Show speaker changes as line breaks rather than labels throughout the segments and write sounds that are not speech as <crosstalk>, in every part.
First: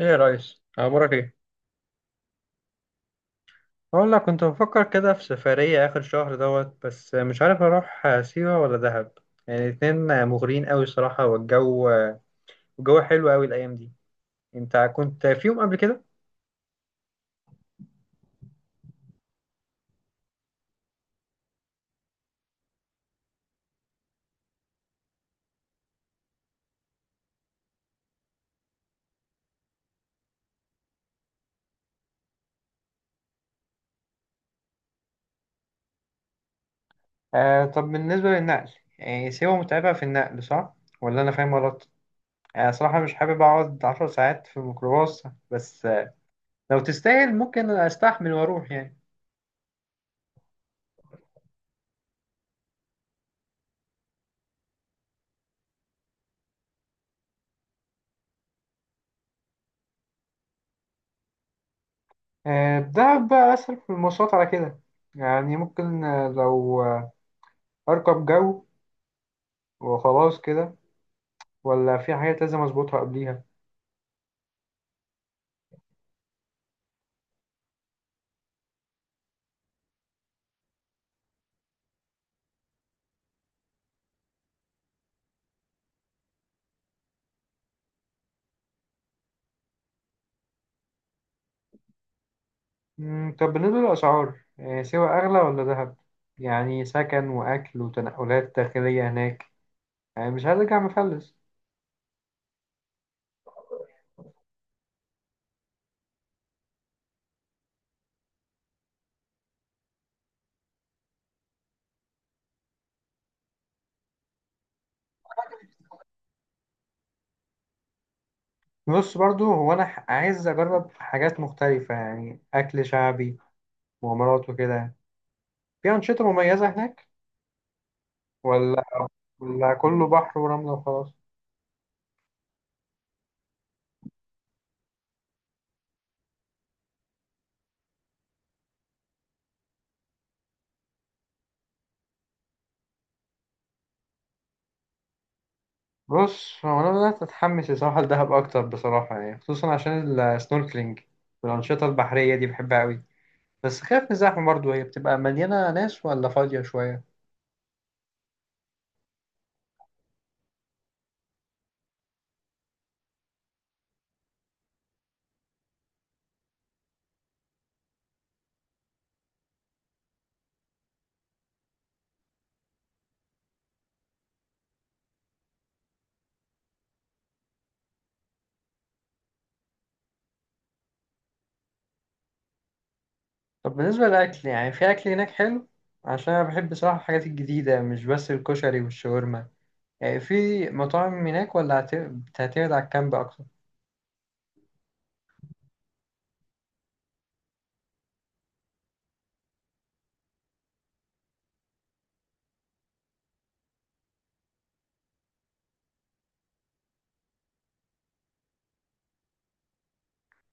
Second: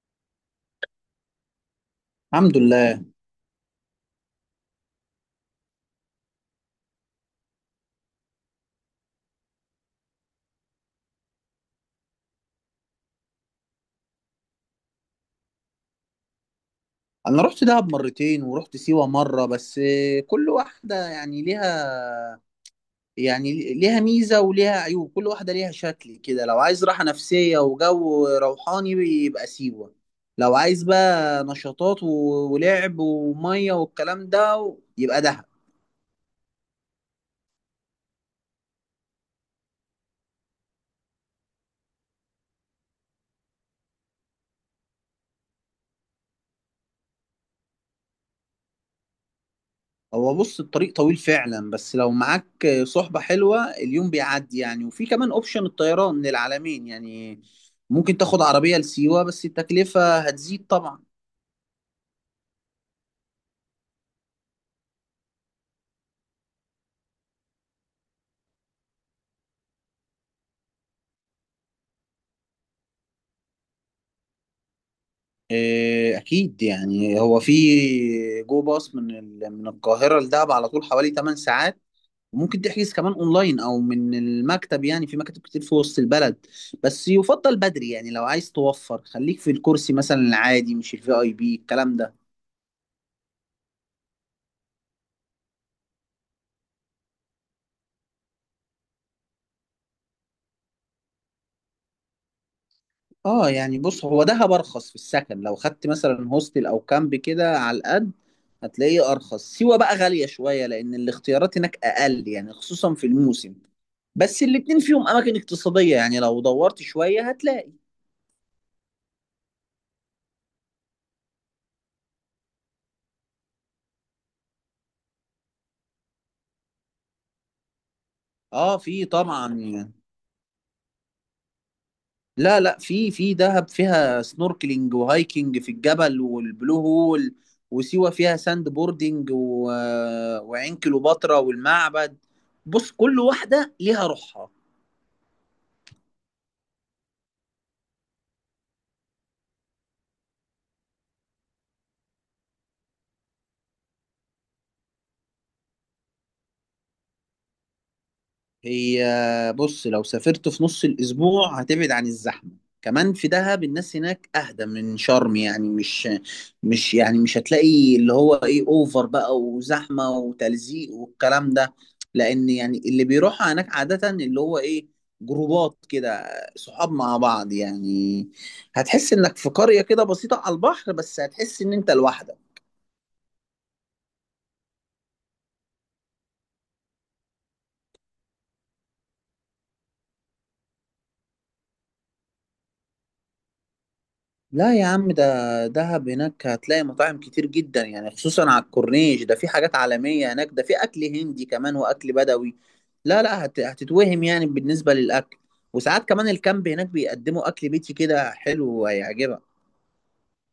ايه يا ريس، اخبارك ايه؟
الحمد لله.
اقول لك، كنت بفكر كده في سفرية اخر شهر دوت، بس مش عارف اروح سيوة ولا دهب. يعني الاتنين مغريين قوي الصراحة. والجو، الجو حلو قوي الايام دي. انت كنت فيهم قبل كده؟
انا رحت دهب مرتين ورحت سيوة مرة بس. كل واحدة يعني ليها ميزة وليها عيوب. كل واحدة ليها شكل كده، لو عايز راحة نفسية وجو روحاني يبقى سيوة. لو عايز بقى نشاطات ولعب ومية والكلام ده يبقى دهب.
آه، طب بالنسبة للنقل، يعني سيوة متعبة في النقل صح؟ ولا أنا فاهم غلط؟ أنا صراحة مش حابب أقعد 10 ساعات في الميكروباص. بس لو تستاهل ممكن أستحمل وأروح يعني.
هو بص، الطريق طويل فعلا، بس لو معاك صحبة حلوة اليوم بيعدي يعني، وفي كمان اوبشن الطيران للعالمين يعني. ممكن تاخد عربية لسيوة بس التكلفة هتزيد طبعا.
آه، دهب بقى أسهل في المواصلات على كده. يعني ممكن، لو أركب جو وخلاص كده، ولا في حاجات لازم أظبطها قبليها؟
إيه، أكيد يعني، هو في جو باص من القاهرة لدهب على طول حوالي 8 ساعات. وممكن تحجز كمان أونلاين أو من المكتب، يعني في مكاتب كتير في وسط البلد. بس يفضل بدري يعني، لو عايز توفر خليك في الكرسي مثلا العادي، مش الفي أي بي الكلام ده.
طب بالنسبة للأسعار، سوا أغلى ولا دهب؟ يعني سكن وأكل وتنقلات داخلية هناك، يعني مش هرجع مفلس.
اه يعني، بص، هو دهب ارخص في السكن. لو خدت مثلا هوستل او كامب كده على القد هتلاقيه ارخص. سيوة بقى غالية شوية لان الاختيارات هناك اقل يعني، خصوصا في الموسم. بس الاتنين فيهم اماكن اقتصادية يعني، لو دورت شوية هتلاقي.
بص برضو، هو أنا عايز أجرب حاجات مختلفة، يعني أكل شعبي، مغامرات وكده. في أنشطة مميزة هناك
اه،
ولا
في طبعا
ولا
يعني.
كله بحر ورملة وخلاص؟
لا لا، في دهب فيها سنوركلينج وهايكنج في الجبل والبلو هول. وسيوة فيها ساند بوردنج وعين كليوباترا والمعبد. بص كل واحدة ليها روحها.
بص، هو أنا بدأت أتحمس الصراحة لدهب أكتر بصراحة، يعني خصوصا عشان السنوركلينج والأنشطة البحرية دي بحبها أوي. بس خايف من الزحمة برضه، هي بتبقى مليانة ناس ولا فاضية شوية؟
هي بص، لو سافرت في نص الأسبوع هتبعد عن الزحمة. كمان في دهب الناس هناك أهدى من شرم يعني. مش هتلاقي اللي هو إيه، أوفر بقى وزحمة وتلزيق والكلام ده، لأن يعني اللي بيروح هناك عادة اللي هو إيه، جروبات كده، صحاب مع بعض يعني. هتحس إنك في قرية كده بسيطة على البحر، بس هتحس إن أنت لوحدك.
طب بالنسبة للأكل، يعني في أكل هناك حلو؟ عشان أنا بحب بصراحة الحاجات الجديدة، مش بس الكشري والشاورما. يعني في مطاعم هناك ولا هتعتمد على الكامب أكتر؟
لا يا عم، ده دهب. هناك هتلاقي مطاعم كتير جدا يعني، خصوصا على الكورنيش ده. في حاجات عالمية هناك، ده في أكل هندي كمان وأكل بدوي. لا لا، هتتوهم يعني بالنسبة للأكل. وساعات كمان الكامب هناك بيقدموا أكل بيتي كده حلو وهيعجبك.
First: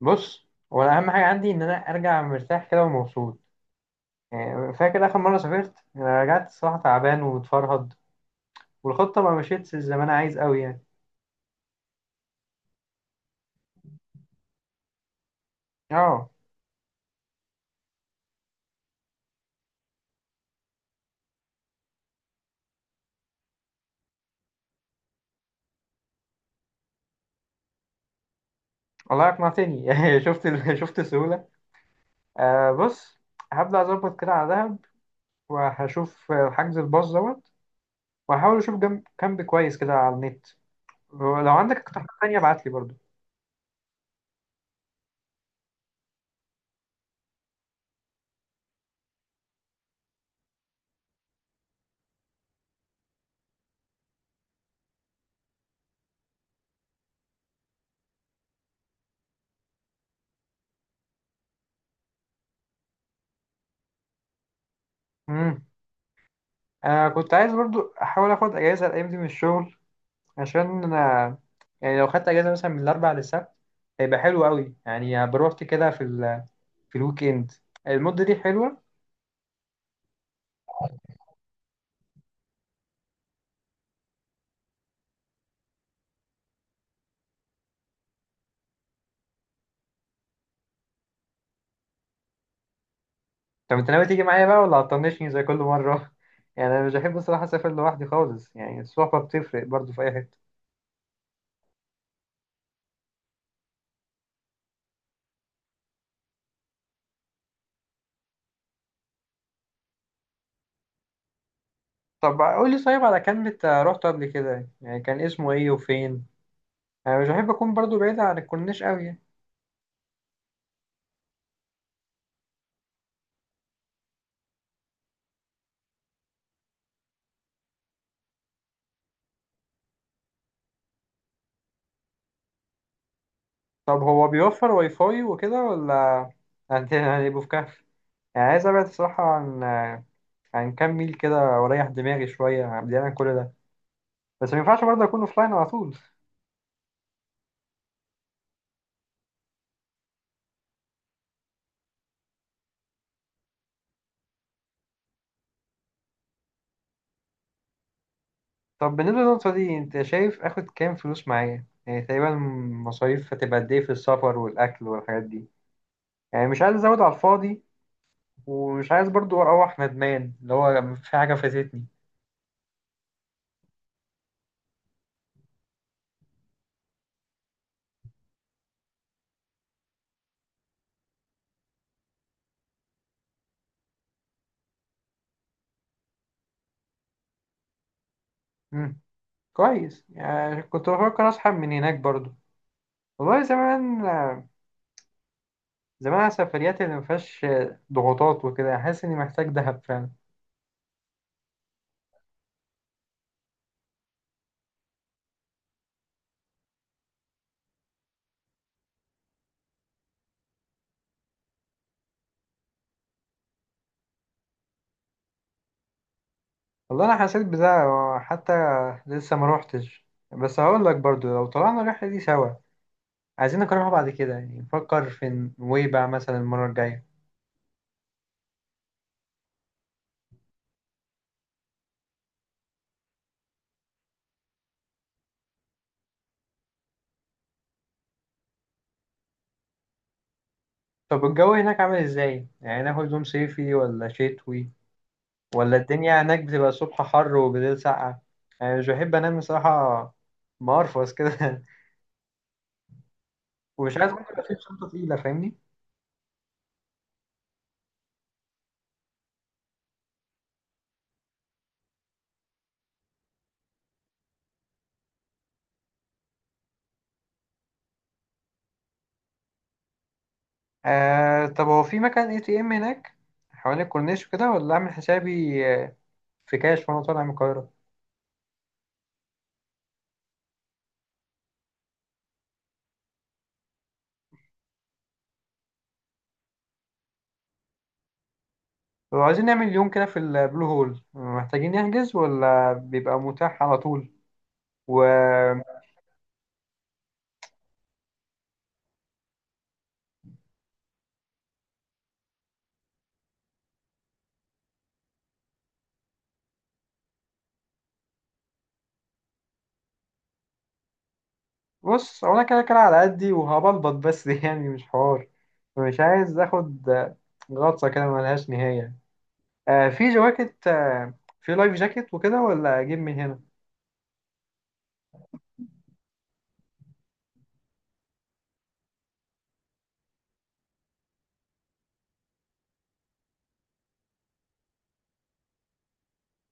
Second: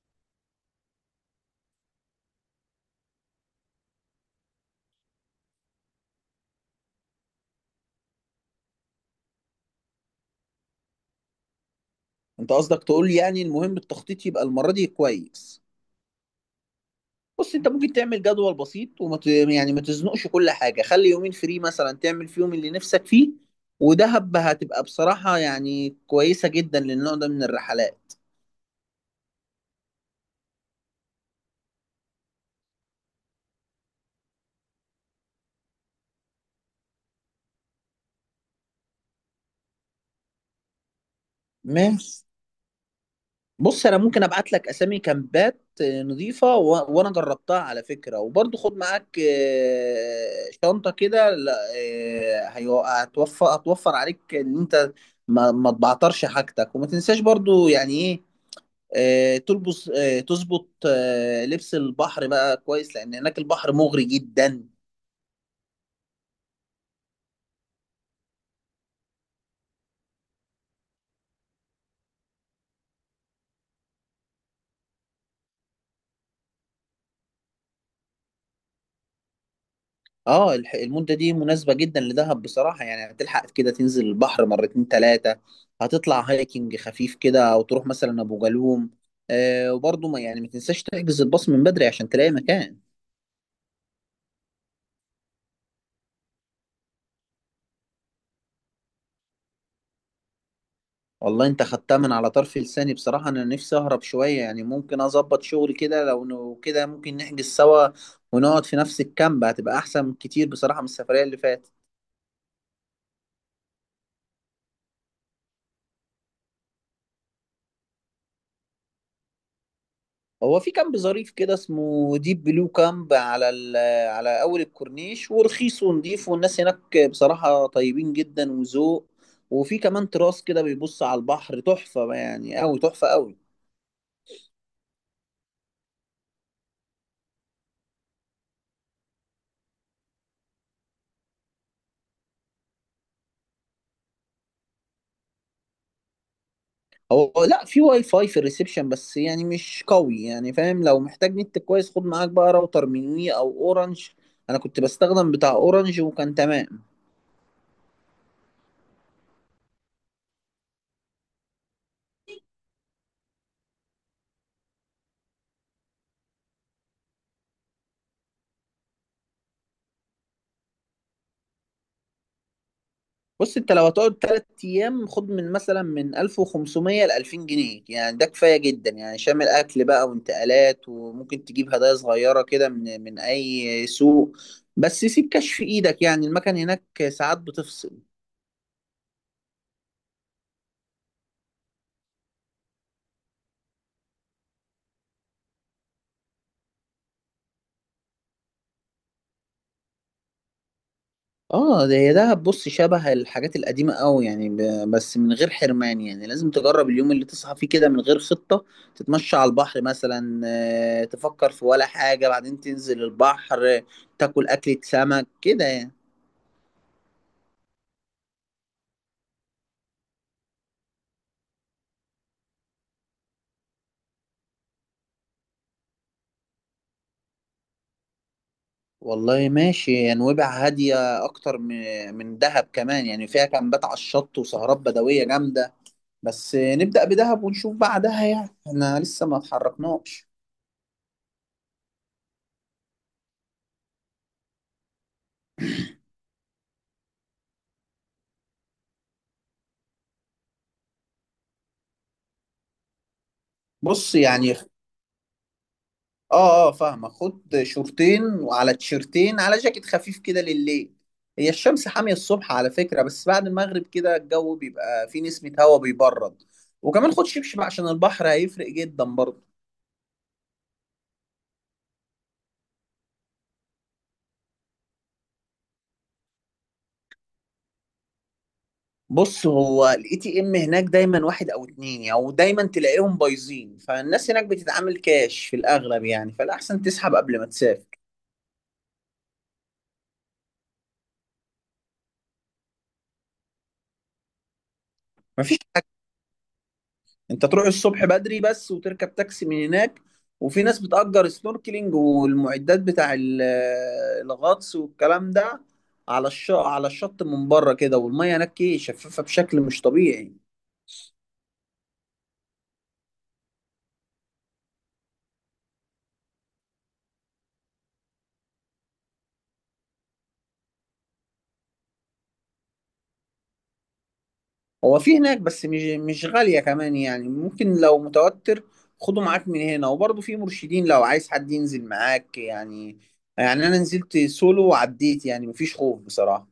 بص، هو أنا أهم حاجة عندي إن أنا أرجع مرتاح كده ومبسوط. يعني فاكر آخر مرة سافرت، أنا رجعت الصراحة تعبان ومتفرهد، والخطة ما مشيتش زي ما أنا عايز أوي يعني.
أنت قصدك تقول لي يعني المهم التخطيط يبقى المرة دي كويس.
أه،
بص أنت ممكن تعمل جدول بسيط يعني ما تزنقش كل حاجة، خلي يومين فري مثلا تعمل فيهم اللي نفسك فيه. ودهب هتبقى بصراحة يعني كويسة جدا للنوع ده من الرحلات.
الله يقنع تاني. <laughs> شفت شفت السهولة. آه بص، هبدأ أظبط كده على دهب، وهشوف حجز الباص دوت، وهحاول اشوف جنب كامب كويس كده على النت. ولو عندك اقتراحات
ماشي.
تانية ابعت لي برضو.
بص انا ممكن ابعت لك اسامي كامبات نظيفه وانا جربتها على فكره. وبرضه خد معاك شنطه كده، لا، هتوفر عليك ان انت ما تبعترش حاجتك، وما تنساش برضه يعني ايه، تلبس، تظبط لبس البحر بقى كويس، لان هناك البحر مغري جدا.
امم كنت عايز برضو احاول اخد اجازة الايام دي من الشغل، عشان انا يعني لو خدت اجازة مثلا من الاربع للسبت، هيبقى حلو قوي، يعني بروحت كده في في الويك اند. المدة دي حلوة.
اه المدة دي مناسبة جدا لدهب بصراحة يعني، هتلحق كده تنزل البحر مرتين تلاتة، هتطلع هايكنج خفيف كده او تروح مثلا ابو جالوم. آه، وبرضه ما تنساش تحجز الباص من بدري عشان تلاقي مكان.
طب انت ناوي تيجي معايا بقى، ولا هتطنشني زي كل مرة؟ <laughs> يعني انا مش بحب الصراحة اسافر لوحدي خالص، يعني الصحبة بتفرق برضو في اي حتة.
والله انت خدتها من على طرف لساني بصراحة. انا نفسي اهرب شوية يعني، ممكن اظبط شغل كده، لو كده ممكن نحجز سوا ونقعد في نفس الكامب. هتبقى احسن كتير بصراحة من السفرية اللي فاتت.
طب قول لي، طيب على كلمة، رحت قبل كده يعني، كان اسمه ايه وفين؟ انا مش بحب اكون برضو بعيد عن الكورنيش قوي يعني.
هو في كامب ظريف كده اسمه ديب بلو كامب على اول الكورنيش، ورخيص ونضيف، والناس هناك بصراحة طيبين جدا وذوق. وفي كمان تراس كده بيبص على البحر، تحفة يعني قوي، تحفة قوي.
طب هو بيوفر واي فاي وكده ولا هنبقوا <laughs> في كهف؟ يعني عايز ابعد الصراحه، عن كام ميل كده، واريح دماغي شويه بعيد عن كل ده. بس ما ينفعش برضه اكون اوفلاين على طول.
هو لا، في واي فاي في الريسبشن بس يعني مش قوي يعني فاهم. لو محتاج نت كويس خد معاك بقى راوتر من وي او اورنج. انا كنت بستخدم بتاع اورنج وكان تمام.
طب بالنسبه للنقطه دي، انت شايف اخد كام فلوس معايا يعني تقريبا؟ مصاريف هتبقى قد ايه في السفر والاكل والحاجات دي؟ يعني مش عايز ازود على الفاضي، ومش عايز برضه اروح ندمان اللي هو في حاجه فاتتني.
بص انت لو هتقعد تلات ايام خد من مثلا من 1500 ل 2000 جنيه يعني، ده كفايه جدا يعني، شامل اكل بقى وانتقالات. وممكن تجيب هدايا صغيره كده من اي سوق. بس سيب كاش في ايدك، يعني المكان هناك ساعات بتفصل.
مم. كويس، يعني كنت بفكر اسحب من هناك برضه. والله زمان، زمان على سفرياتي اللي مفيهاش ضغوطات وكده، يعني حاسس اني محتاج دهب فعلا.
اه، ده هي دهب. بص شبه الحاجات القديمه قوي يعني، بس من غير حرمان. يعني لازم تجرب اليوم اللي تصحى فيه كده من غير خطه، تتمشى على البحر مثلا، تفكر في ولا حاجه، بعدين تنزل البحر، تاكل اكله سمك كده يعني.
والله انا حسيت بده، حتى لسه ما روحتش. بس هقول لك برضو، لو طلعنا الرحله دي سوا، عايزين نكررها بعد كده، يعني نفكر في نويبع مثلا المره الجايه.
والله ماشي، نويبع هادية أكتر من دهب كمان يعني، فيها كامبات على الشط وسهرات بدوية جامدة. بس نبدأ بدهب ونشوف بعدها، يعني احنا لسه ما اتحركناش.
طب الجو هناك عامل ازاي؟ يعني ناخد هدوم صيفي ولا شتوي؟ ولا الدنيا هناك بتبقى الصبح حر وبالليل ساقعه؟ يعني مش بحب انام بصراحه مقرفص كده. <laughs> ومش عايز
بص
برضه يبقى
يعني،
في شنطه تقيله، فاهمني؟
اه اه، فاهمة. خد شورتين وعلى تيشرتين، على جاكيت خفيف كده لليل. هي الشمس حامية الصبح على فكرة، بس بعد المغرب كده الجو بيبقى فيه نسمة هواء بيبرد. وكمان خد شبشب عشان البحر هيفرق جدا برضه.
آه طب، هو في مكان اي تي ام هناك حوالين الكورنيش وكده، ولا اعمل حسابي، في كاش وانا طالع من القاهرة؟
بص، هو الاي تي ام هناك دايما واحد او اتنين او يعني، ودايما تلاقيهم بايظين. فالناس هناك بتتعامل كاش في الاغلب يعني، فالاحسن تسحب قبل ما تسافر.
لو عايزين نعمل يوم كده في البلو هول، محتاجين نحجز ولا بيبقى متاح على طول؟
مفيش حاجه.
وبص،
انت تروح الصبح بدري بس، وتركب تاكسي من هناك. وفي ناس بتأجر سنوركلينج والمعدات بتاع <hesitation> الغطس والكلام ده، على الشط، على الشط من بره كده. والميه هناك ايه، شفافه بشكل مش طبيعي.
هو انا كده كده على قدي وهبلبط بس. <laughs> يعني مش حوار، مش عايز اخد غطسة كده ملهاش نهاية. في جواكت، في لايف جاكيت وكده، ولا اجيب من هنا؟
هو في هناك، بس مش غالية كمان يعني. ممكن لو متوتر خده معاك من هنا. وبرضه في مرشدين لو عايز حد ينزل معاك يعني. يعني أنا نزلت سولو وعديت، يعني مفيش خوف بصراحة.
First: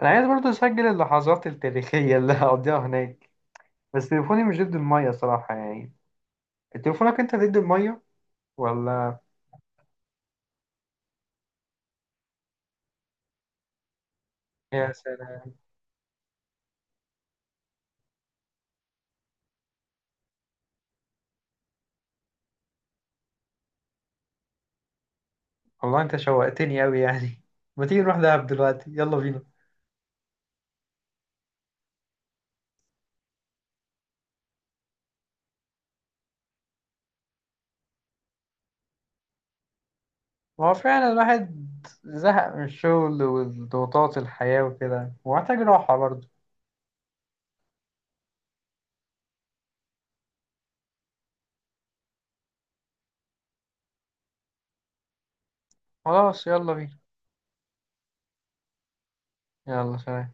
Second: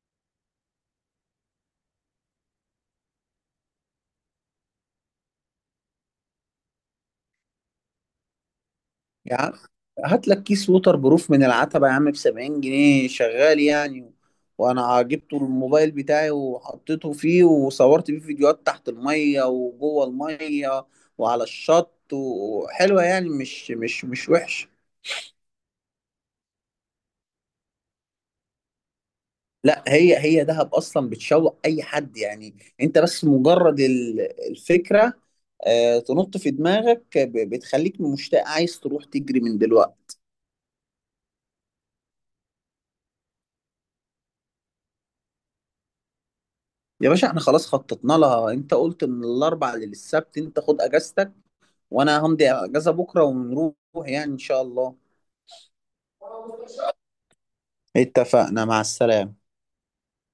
انا عايز برضه اسجل اللحظات التاريخية اللي هقضيها هناك، بس تليفوني مش ضد المية صراحة يعني. تليفونك انت ضد المية ولا؟
يعني هات لك كيس ووتر بروف من العتبة يا عم، ب 70 جنيه شغال يعني.
يا
وأنا جبته
سلام.
الموبايل بتاعي وحطيته فيه، وصورت بيه فيديوهات تحت المية وجوه المية وعلى الشط، وحلوة يعني، مش وحش.
والله انت شوقتني اوي يعني. <laughs> ما تيجي نروح دهب دلوقتي، يلا بينا.
لا، هي دهب اصلا بتشوق اي حد يعني. انت بس مجرد الفكره تنط في دماغك، بتخليك مشتاق عايز تروح تجري من دلوقتي.
هو فعلا الواحد زهق من الشغل والضغوطات الحياة وكده، ومحتاج راحة برضه.
يا باشا، احنا خلاص خططنا لها. انت قلت من الاربع للسبت، انت خد اجازتك وانا همضي اجازه بكره ونروح، يعني ان شاء الله.
خلاص، يلا بينا.
اتفقنا، مع السلامه.
يلا سلام.